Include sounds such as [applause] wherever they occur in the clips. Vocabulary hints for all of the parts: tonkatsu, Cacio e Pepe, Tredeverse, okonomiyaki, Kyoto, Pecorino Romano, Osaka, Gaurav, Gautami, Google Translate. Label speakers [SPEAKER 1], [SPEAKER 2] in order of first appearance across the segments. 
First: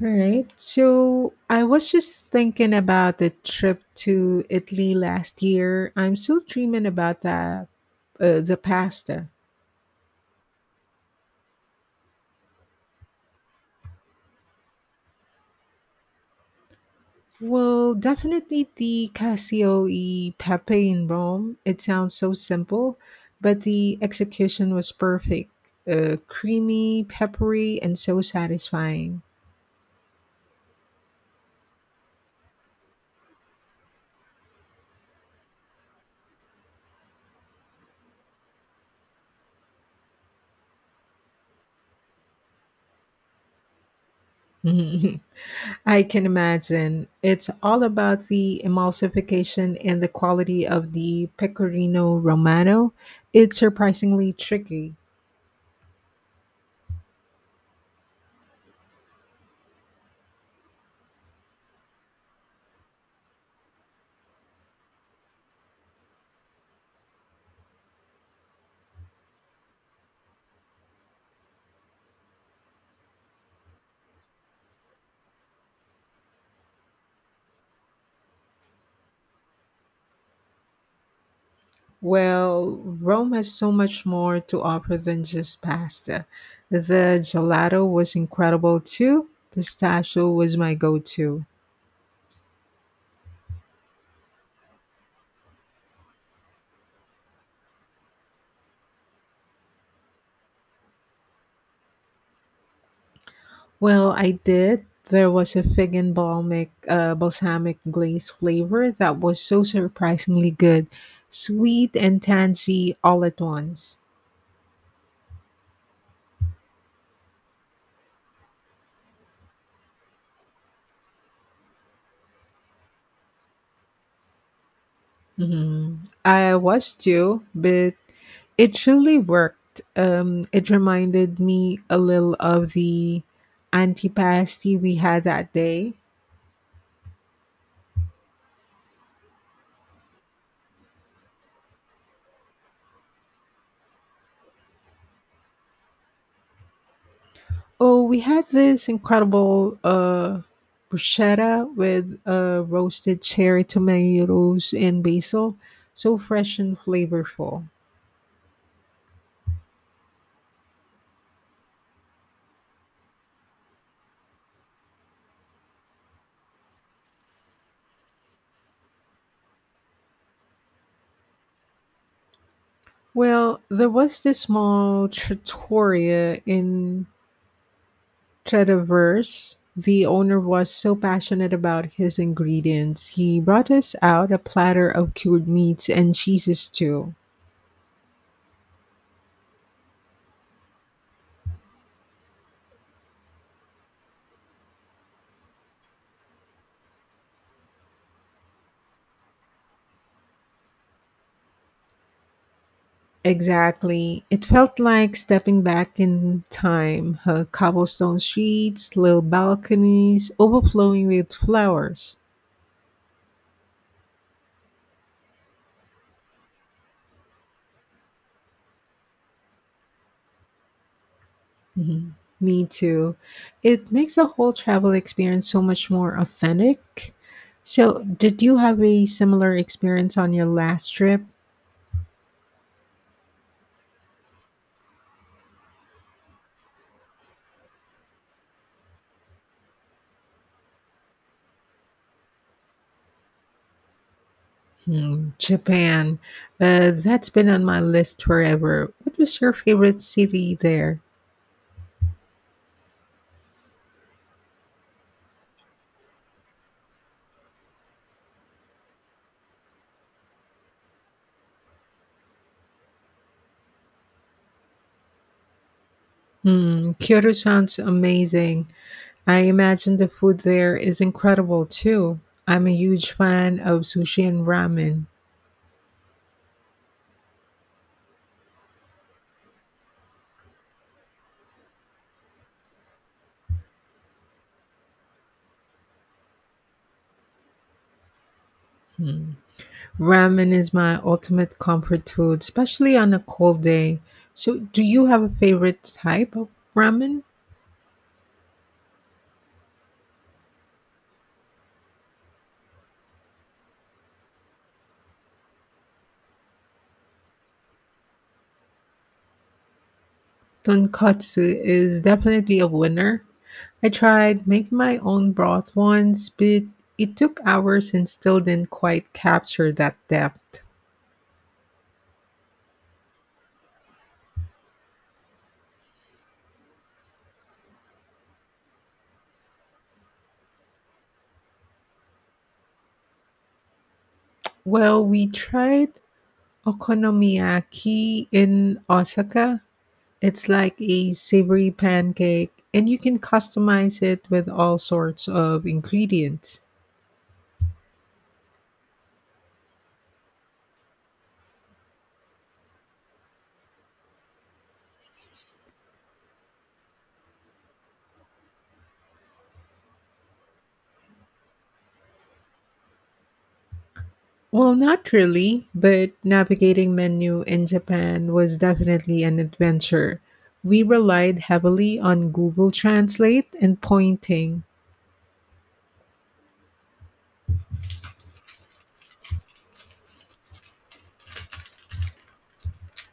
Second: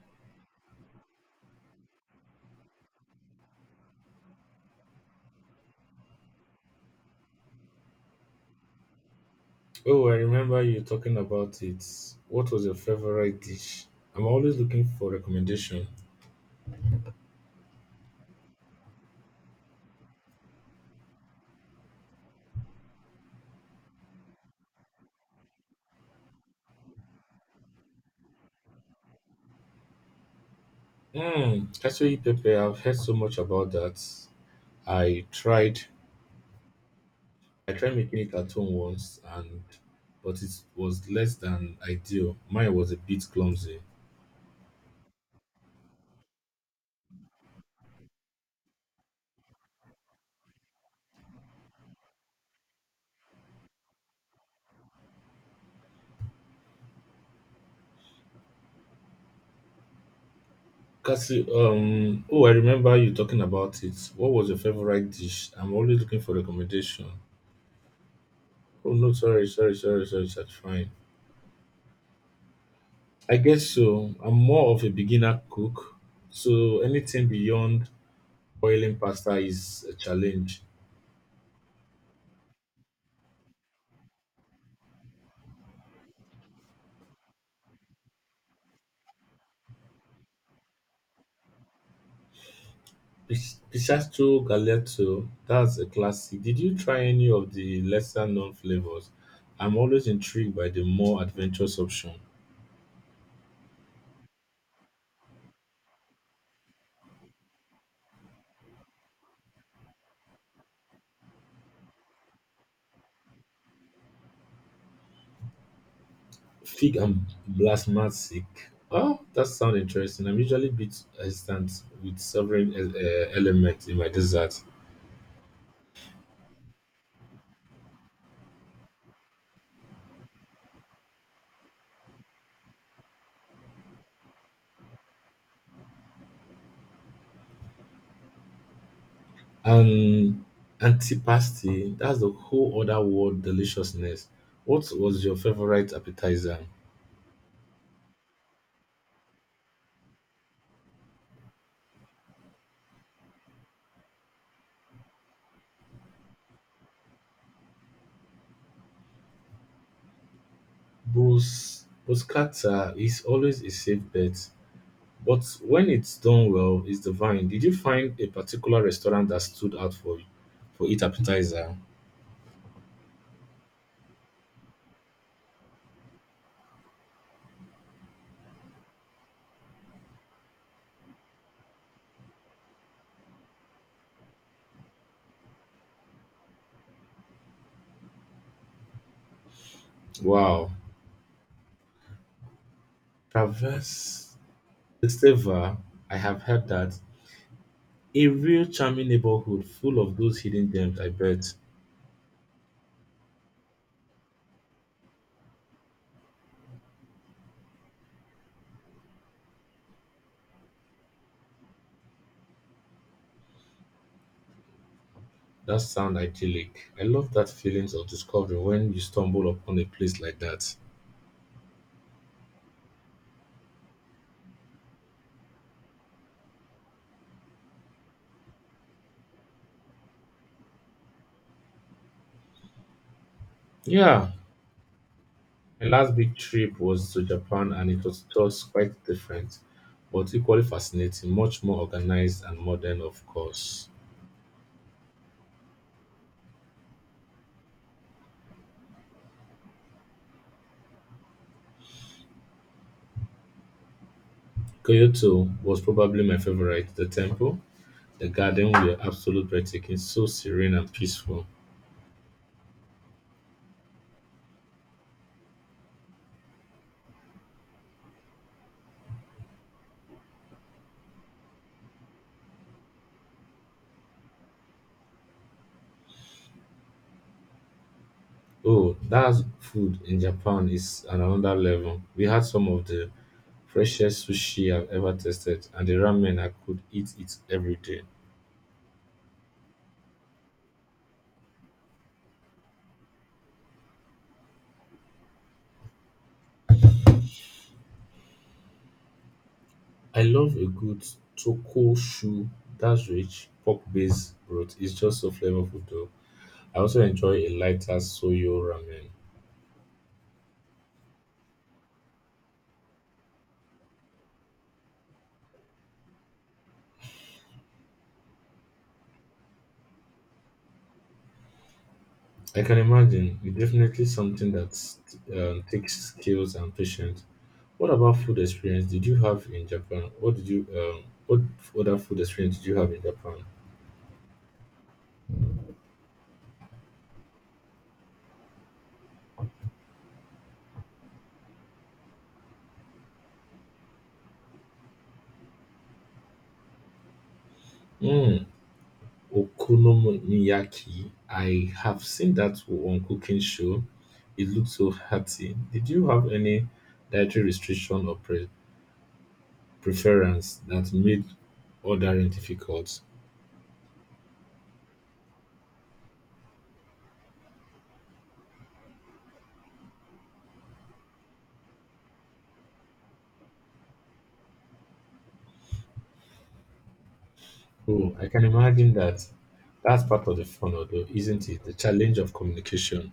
[SPEAKER 1] All right. So I was just thinking about the trip to Italy last year. I'm still dreaming about the the pasta.
[SPEAKER 2] Oh, I remember you talking about it. What was your favorite dish? I'm always looking for recommendation.
[SPEAKER 1] Well, definitely the Casio e Pepe in Rome. It sounds so simple, but the execution was perfect. Creamy, peppery, and so satisfying.
[SPEAKER 2] Hmm, actually, Pepe, I've heard so much about that. I tried, I tried making it at home once, and but it was less than ideal. Mine was a bit clumsy.
[SPEAKER 1] [laughs] I can imagine. It's all about the emulsification and the quality of the Pecorino Romano. It's surprisingly tricky.
[SPEAKER 2] Cassie, oh, I remember you talking about it. What was your favorite dish? I'm always looking for recommendation. Oh no, sorry, that's fine. I guess so. I'm more of a beginner cook, so anything beyond boiling pasta is a challenge.
[SPEAKER 1] Well, Rome has so much more to offer than just pasta. The gelato was incredible too. Pistachio was my go to.
[SPEAKER 2] Pistachio galato, that's a classic. Did you try any of the lesser known flavors? I'm always intrigued by the more adventurous option.
[SPEAKER 1] Well, I did. There was a balsamic glaze flavor that was so surprisingly good, sweet and tangy all at once.
[SPEAKER 2] Fig and blasmasic. Oh, that sounds interesting. I'm usually a bit hesitant with several elements in my dessert.
[SPEAKER 1] Mhm. I was too, but it truly worked. It reminded me a little of the antipasti we had that day.
[SPEAKER 2] And antipasti, that's the whole other world deliciousness. What was your favorite appetizer?
[SPEAKER 1] Oh, we had this incredible bruschetta with roasted cherry tomatoes and basil, so fresh and flavorful.
[SPEAKER 2] Buscata is always a safe bet, but when it's done well, it's divine. Did you find a particular restaurant that stood out for you for its appetizer?
[SPEAKER 1] Well, there was this small trattoria in Tredeverse. The owner was so passionate about his ingredients. He brought us out a platter of cured meats and cheeses too.
[SPEAKER 2] Wow. Traverse Esteva, I have heard that. A real charming neighborhood full of those hidden gems, I bet.
[SPEAKER 1] Exactly. It felt like stepping back in time. Her cobblestone streets, little balconies, overflowing with flowers.
[SPEAKER 2] That sound idyllic. I love that feelings of discovery when you stumble upon a place like that.
[SPEAKER 1] Mhm. Me too. It makes the whole travel experience so much more authentic. So, did you have a similar experience on your last trip?
[SPEAKER 2] Yeah, my last big trip was to Japan and it was just quite different, but equally fascinating, much more organized and modern, of course.
[SPEAKER 1] Hmm, Japan. That's been on my list forever. What was your favorite city there?
[SPEAKER 2] Kyoto was probably my favorite. The temple, the garden were absolute breathtaking, so serene and peaceful.
[SPEAKER 1] Hmm, Kyoto sounds amazing. I imagine the food there is incredible too. I'm a huge fan of sushi and ramen.
[SPEAKER 2] Oh, that food in Japan is on another level. We had some of the freshest sushi I've ever tasted, and the ramen I could eat it every day.
[SPEAKER 1] Ramen is my ultimate comfort food, especially on a cold day. So, do you have a favorite type of ramen?
[SPEAKER 2] I love a good tokoshu that's rich pork-based broth. It's just so flavorful though. I also enjoy a lighter soyo ramen.
[SPEAKER 1] Tonkatsu is definitely a winner. I tried making my own broth once, but it took hours and still didn't quite capture that depth.
[SPEAKER 2] I can imagine it's definitely something that takes skills and patience. What about food experience did you have in Japan? What other food experience did you have in Japan?
[SPEAKER 1] Well, we tried okonomiyaki in Osaka. It's like a savory pancake, and you can customize it with all sorts of ingredients.
[SPEAKER 2] Mm, okonomiyaki. I have seen that on cooking show. It looks so hearty. Did you have any dietary restriction or preference that made ordering difficult?
[SPEAKER 1] Well, not really, but navigating menu in Japan was definitely an adventure. We relied heavily on Google Translate and pointing. [laughs]
[SPEAKER 2] Oh, I can imagine that. That's part of the fun, although, isn't it? The challenge of communication.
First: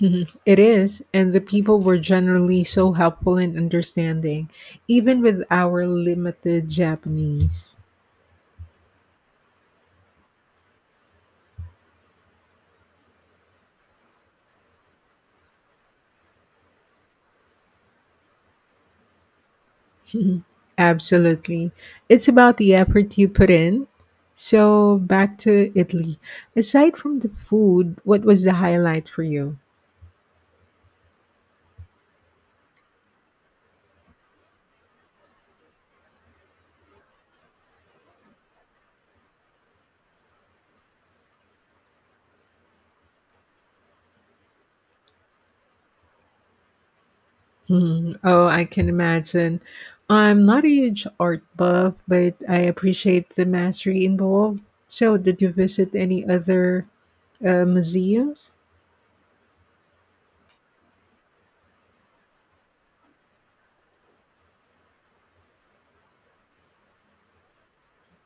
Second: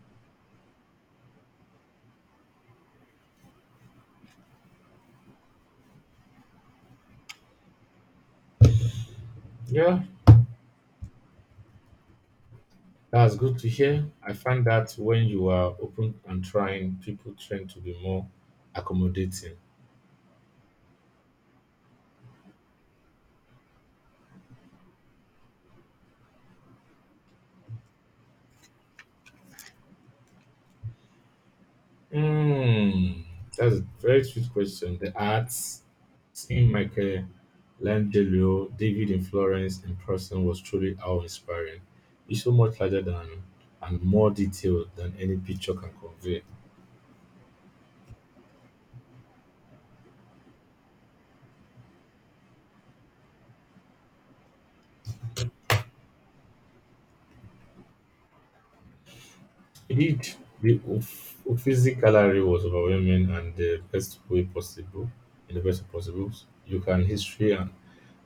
[SPEAKER 1] Mhm. It is, and the people were generally so helpful and understanding, even with our limited Japanese.
[SPEAKER 2] Yeah, that's good to hear. I find that when you are open and trying, people tend to be more accommodating.
[SPEAKER 1] Mhm. Absolutely. It's about the effort you put in. So, back to Italy. Aside from the food, what was the highlight for you? [laughs]
[SPEAKER 2] Mm, that's a very sweet question. The arts, seeing Michelangelo, David in Florence in person was truly awe-inspiring. It's so much larger than and more detailed than any picture can convey.
[SPEAKER 1] Hmm, oh, I can imagine. I'm not a huge art buff, but I appreciate the mastery involved. So, did you visit any other museums?
[SPEAKER 2] Indeed, the Uffizi Gallery was overwhelming and the best way possible, in the best way possible, you can history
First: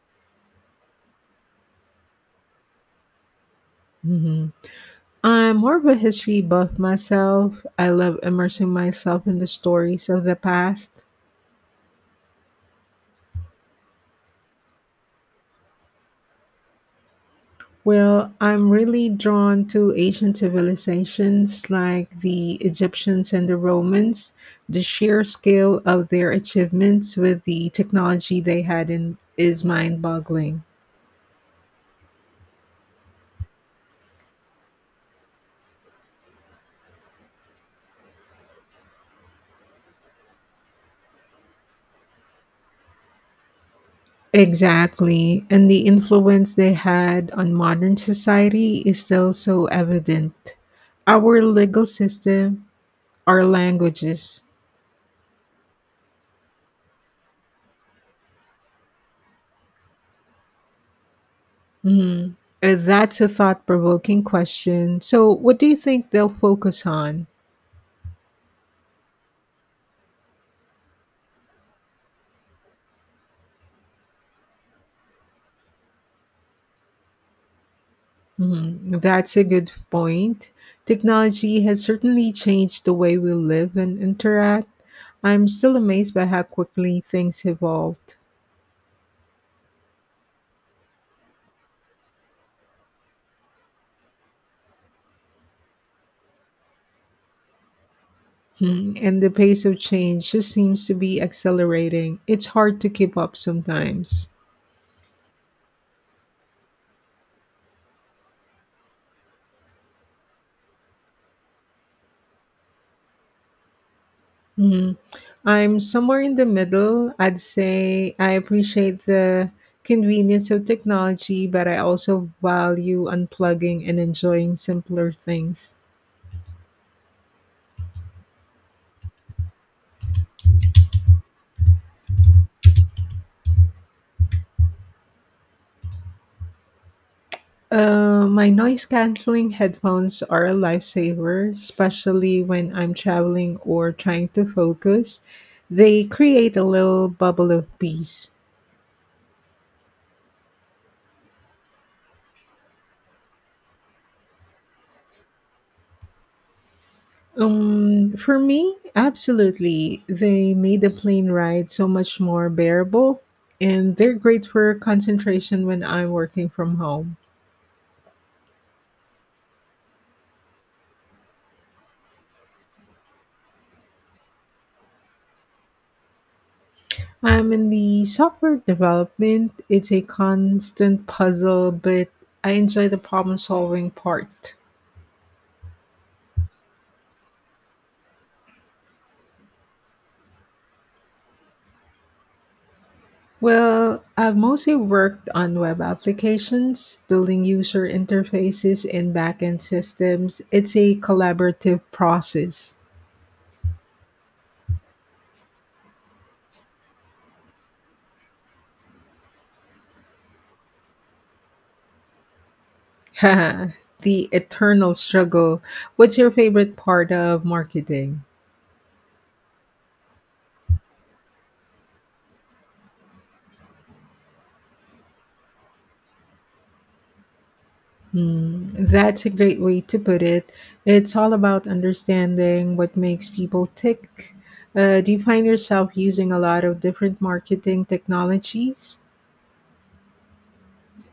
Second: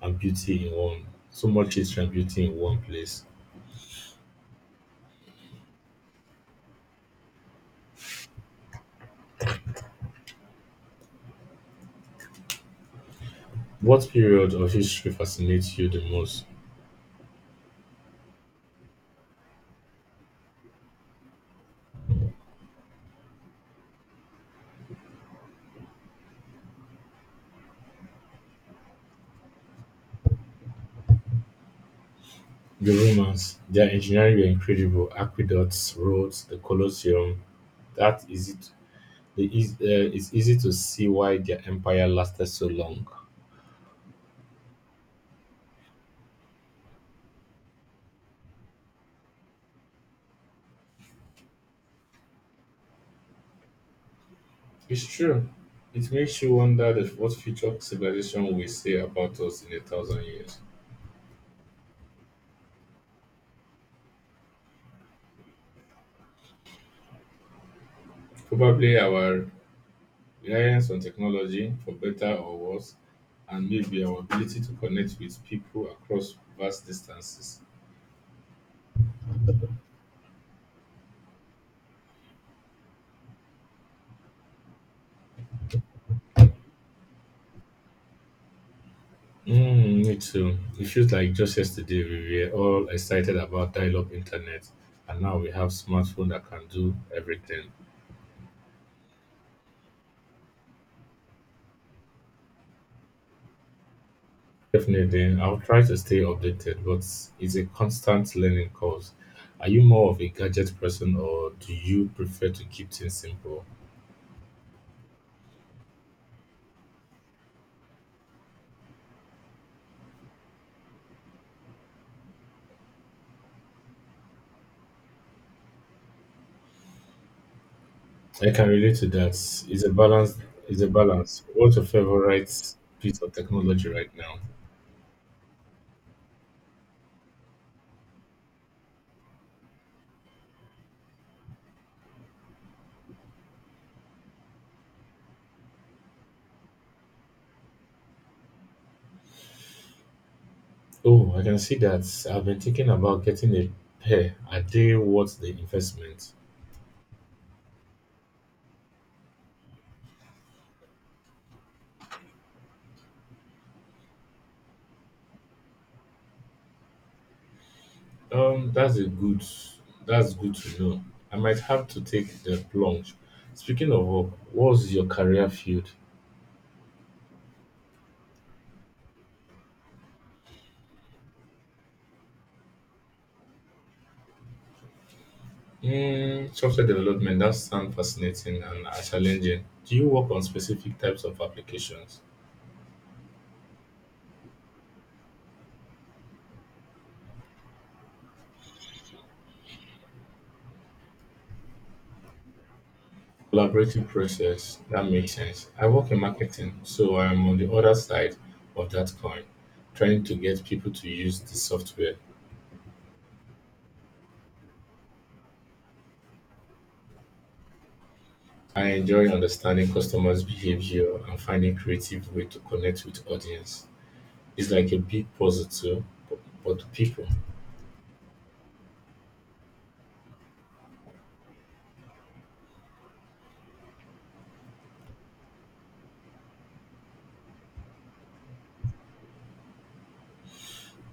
[SPEAKER 2] and beauty in one, so much history and beauty in one place.
[SPEAKER 1] Hmm, I'm more of a history buff myself. I love immersing myself in the stories of the past.
[SPEAKER 2] What period of history fascinates you the most?
[SPEAKER 1] Well, I'm really drawn to ancient civilizations like the Egyptians and the Romans. The sheer scale of their achievements with the technology they had in is mind-boggling.
[SPEAKER 2] The Romans, their engineering were incredible: aqueducts, roads, the Colosseum. That is it. The, is- uh, it's easy to see why their empire lasted so long.
[SPEAKER 1] Exactly, and the influence they had on modern society is still so evident. Our legal system, our languages.
[SPEAKER 2] It's true. It makes you wonder what future civilization will say about us in a thousand years.
[SPEAKER 1] Mhm. That's a thought-provoking question. So, what do you think they'll focus on?
[SPEAKER 2] Probably our reliance on technology, for better or worse, and maybe our ability to connect with people across vast distances.
[SPEAKER 1] Mhm, that's a good point. Technology has certainly changed the way we live and interact. I'm still amazed by how quickly things evolved.
[SPEAKER 2] Mm, me too. It feels like just yesterday we were all excited about dial-up internet, and now we have smartphone that can do everything.
[SPEAKER 1] Hmm, and the pace of change just seems to be accelerating. It's hard to keep up sometimes.
[SPEAKER 2] Definitely, I'll try to stay updated, but it's a constant learning course. Are you more of a gadget person, or do you prefer to keep things simple?
[SPEAKER 1] Mhm. I'm somewhere in the middle. I'd say I appreciate the convenience of technology, but I also value unplugging and enjoying simpler things.
[SPEAKER 2] I can relate to that. It's a balance. It's a balance. What's your favorite piece of technology right now?
[SPEAKER 1] My noise canceling headphones are a lifesaver, especially when I'm traveling or trying to focus. They create a little bubble of peace.
[SPEAKER 2] Oh, I can see that. I've been thinking about getting a pair. Are they worth the investment?
[SPEAKER 1] For me, absolutely. They made the plane ride so much more bearable, and they're great for concentration when I'm working from home.
[SPEAKER 2] That's a good. That's good to know. I might have to take the plunge. Speaking of work, what's your career field?
[SPEAKER 1] I'm in the software development. It's a constant puzzle, but I enjoy the problem solving part.
[SPEAKER 2] Mm, software development. That sounds fascinating and challenging. Do you work on specific types of applications?
[SPEAKER 1] Well, I've mostly worked on web applications, building user interfaces and backend systems. It's a collaborative process.
[SPEAKER 2] Collaborative process. That makes sense. I work in marketing, so I'm on the other side of that coin, trying to get people to use the software.
[SPEAKER 1] [laughs] The eternal struggle. What's your favorite part of marketing?
[SPEAKER 2] I enjoy understanding customers' behavior and finding creative way to connect with audience. It's like a big puzzle too, but but to people.
[SPEAKER 1] Hmm, that's a great way to put it. It's all about understanding what makes people tick. Do you find yourself using a lot of different marketing technologies?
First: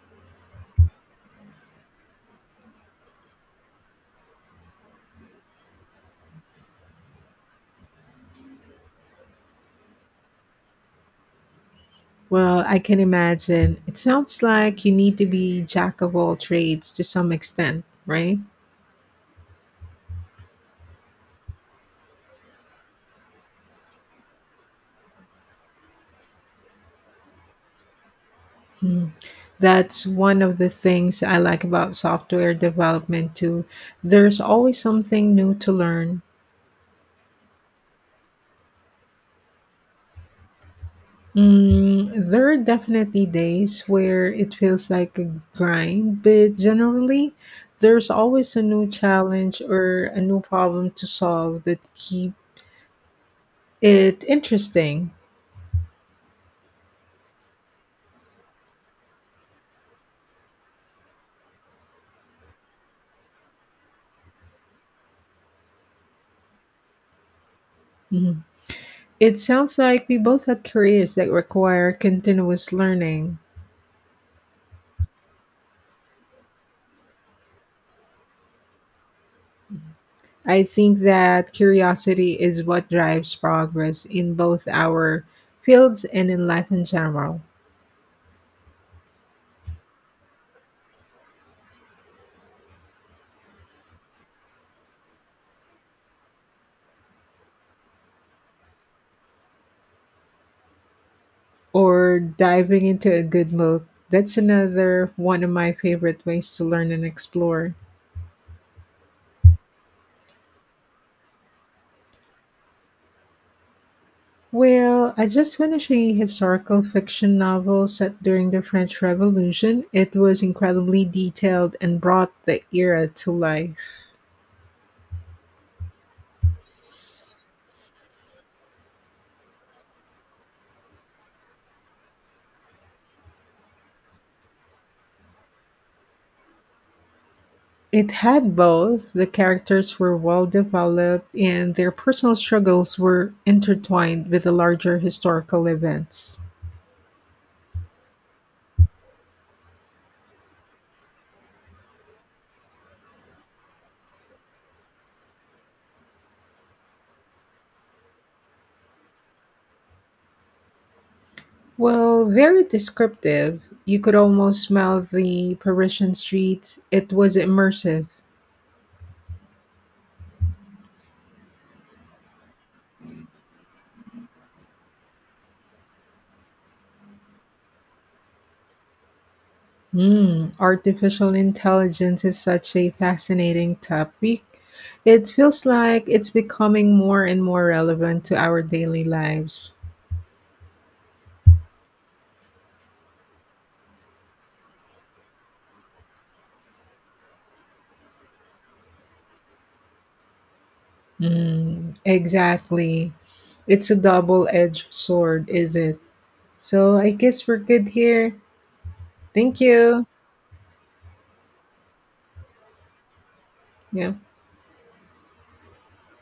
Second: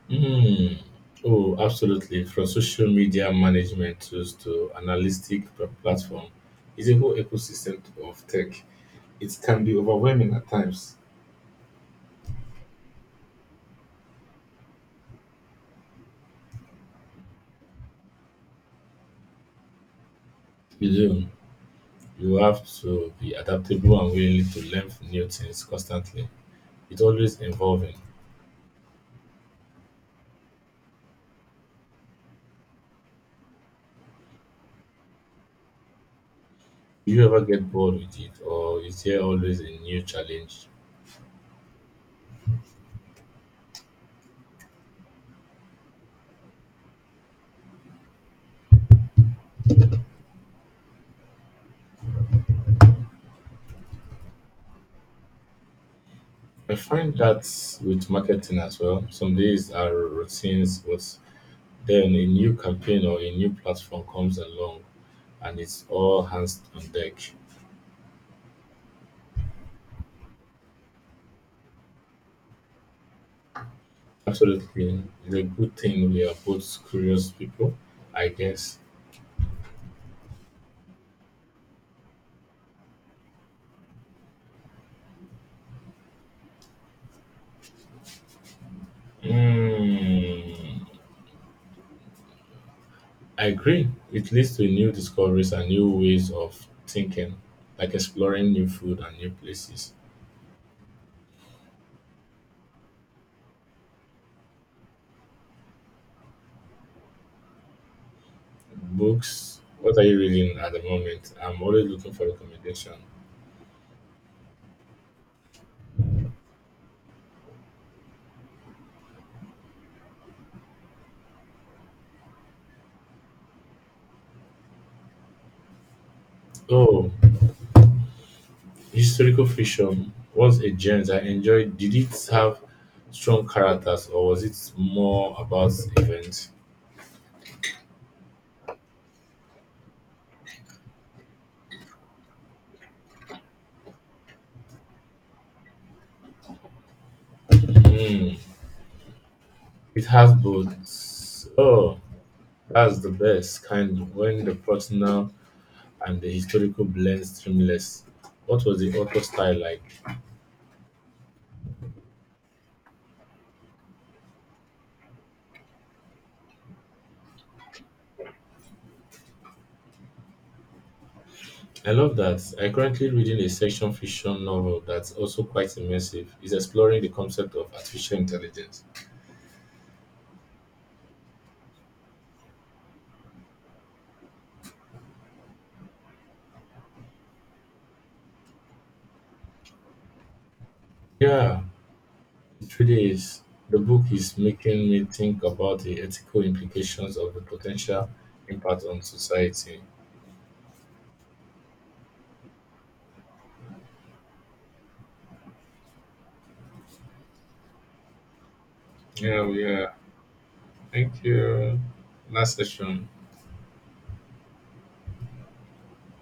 [SPEAKER 2] Mm. Oh, absolutely. From social media management tools to analytic platform, it's a whole ecosystem of tech. It can be overwhelming at times.
[SPEAKER 1] Well, I can imagine. It sounds like you need to be jack of all trades to some extent, right?
[SPEAKER 2] You do. You have to be adaptable and willing to learn new things constantly. It's always evolving.
[SPEAKER 1] That's one of the things I like about software development too. There's always something new to learn.
[SPEAKER 2] Do you ever get bored with it, or is there always a new challenge?
[SPEAKER 1] Mm, there are definitely days where it feels like a grind, but generally, there's always a new challenge or a new problem to solve that keep it interesting.
[SPEAKER 2] I find that with marketing as well. Some days are routines, but Then a new campaign or a new platform comes along and it's all hands on deck.
[SPEAKER 1] Mm-hmm. It sounds like we both had careers that require continuous learning.
[SPEAKER 2] Absolutely. It's a good thing we are both curious people, I guess.
[SPEAKER 1] I think that curiosity is what drives progress in both our fields and in life in general.
[SPEAKER 2] Mm, I agree. It leads to new discoveries and new ways of thinking, like exploring new food and new places.
[SPEAKER 1] Or diving into a good book. That's another one of my favorite ways to learn and explore.
[SPEAKER 2] Books, what are you reading at the moment? I'm always looking for recommendation.
[SPEAKER 1] Well, I just finished a historical fiction novel set during the French Revolution. It was incredibly detailed and brought the era to life.
[SPEAKER 2] Oh, historical fiction was a genre I enjoyed did it have strong characters or was it more about events?
[SPEAKER 1] It had both. The characters were well developed and their personal struggles were intertwined with the larger historical events.
[SPEAKER 2] Hmm, it has both. Oh, that's the best kind when the personal and the historical blend seamless. What was the author style like?
[SPEAKER 1] Well, very descriptive. You could almost smell the Parisian streets. It was immersive.
[SPEAKER 2] I love that. I currently reading a section fiction novel that's also quite immersive. It's exploring the concept of artificial intelligence.
[SPEAKER 1] Mm, artificial intelligence is such a fascinating topic. It feels like it's becoming more and more relevant to our daily lives.
[SPEAKER 2] Yeah, it really is. The book is making me think about the ethical implications of the potential impact on society.
[SPEAKER 1] Mm, exactly. It's a double edged sword, is it? So I guess we're good here.
[SPEAKER 2] Yeah,
[SPEAKER 1] Thank
[SPEAKER 2] we are.
[SPEAKER 1] you.
[SPEAKER 2] Thank you. Last session.
[SPEAKER 1] Yeah.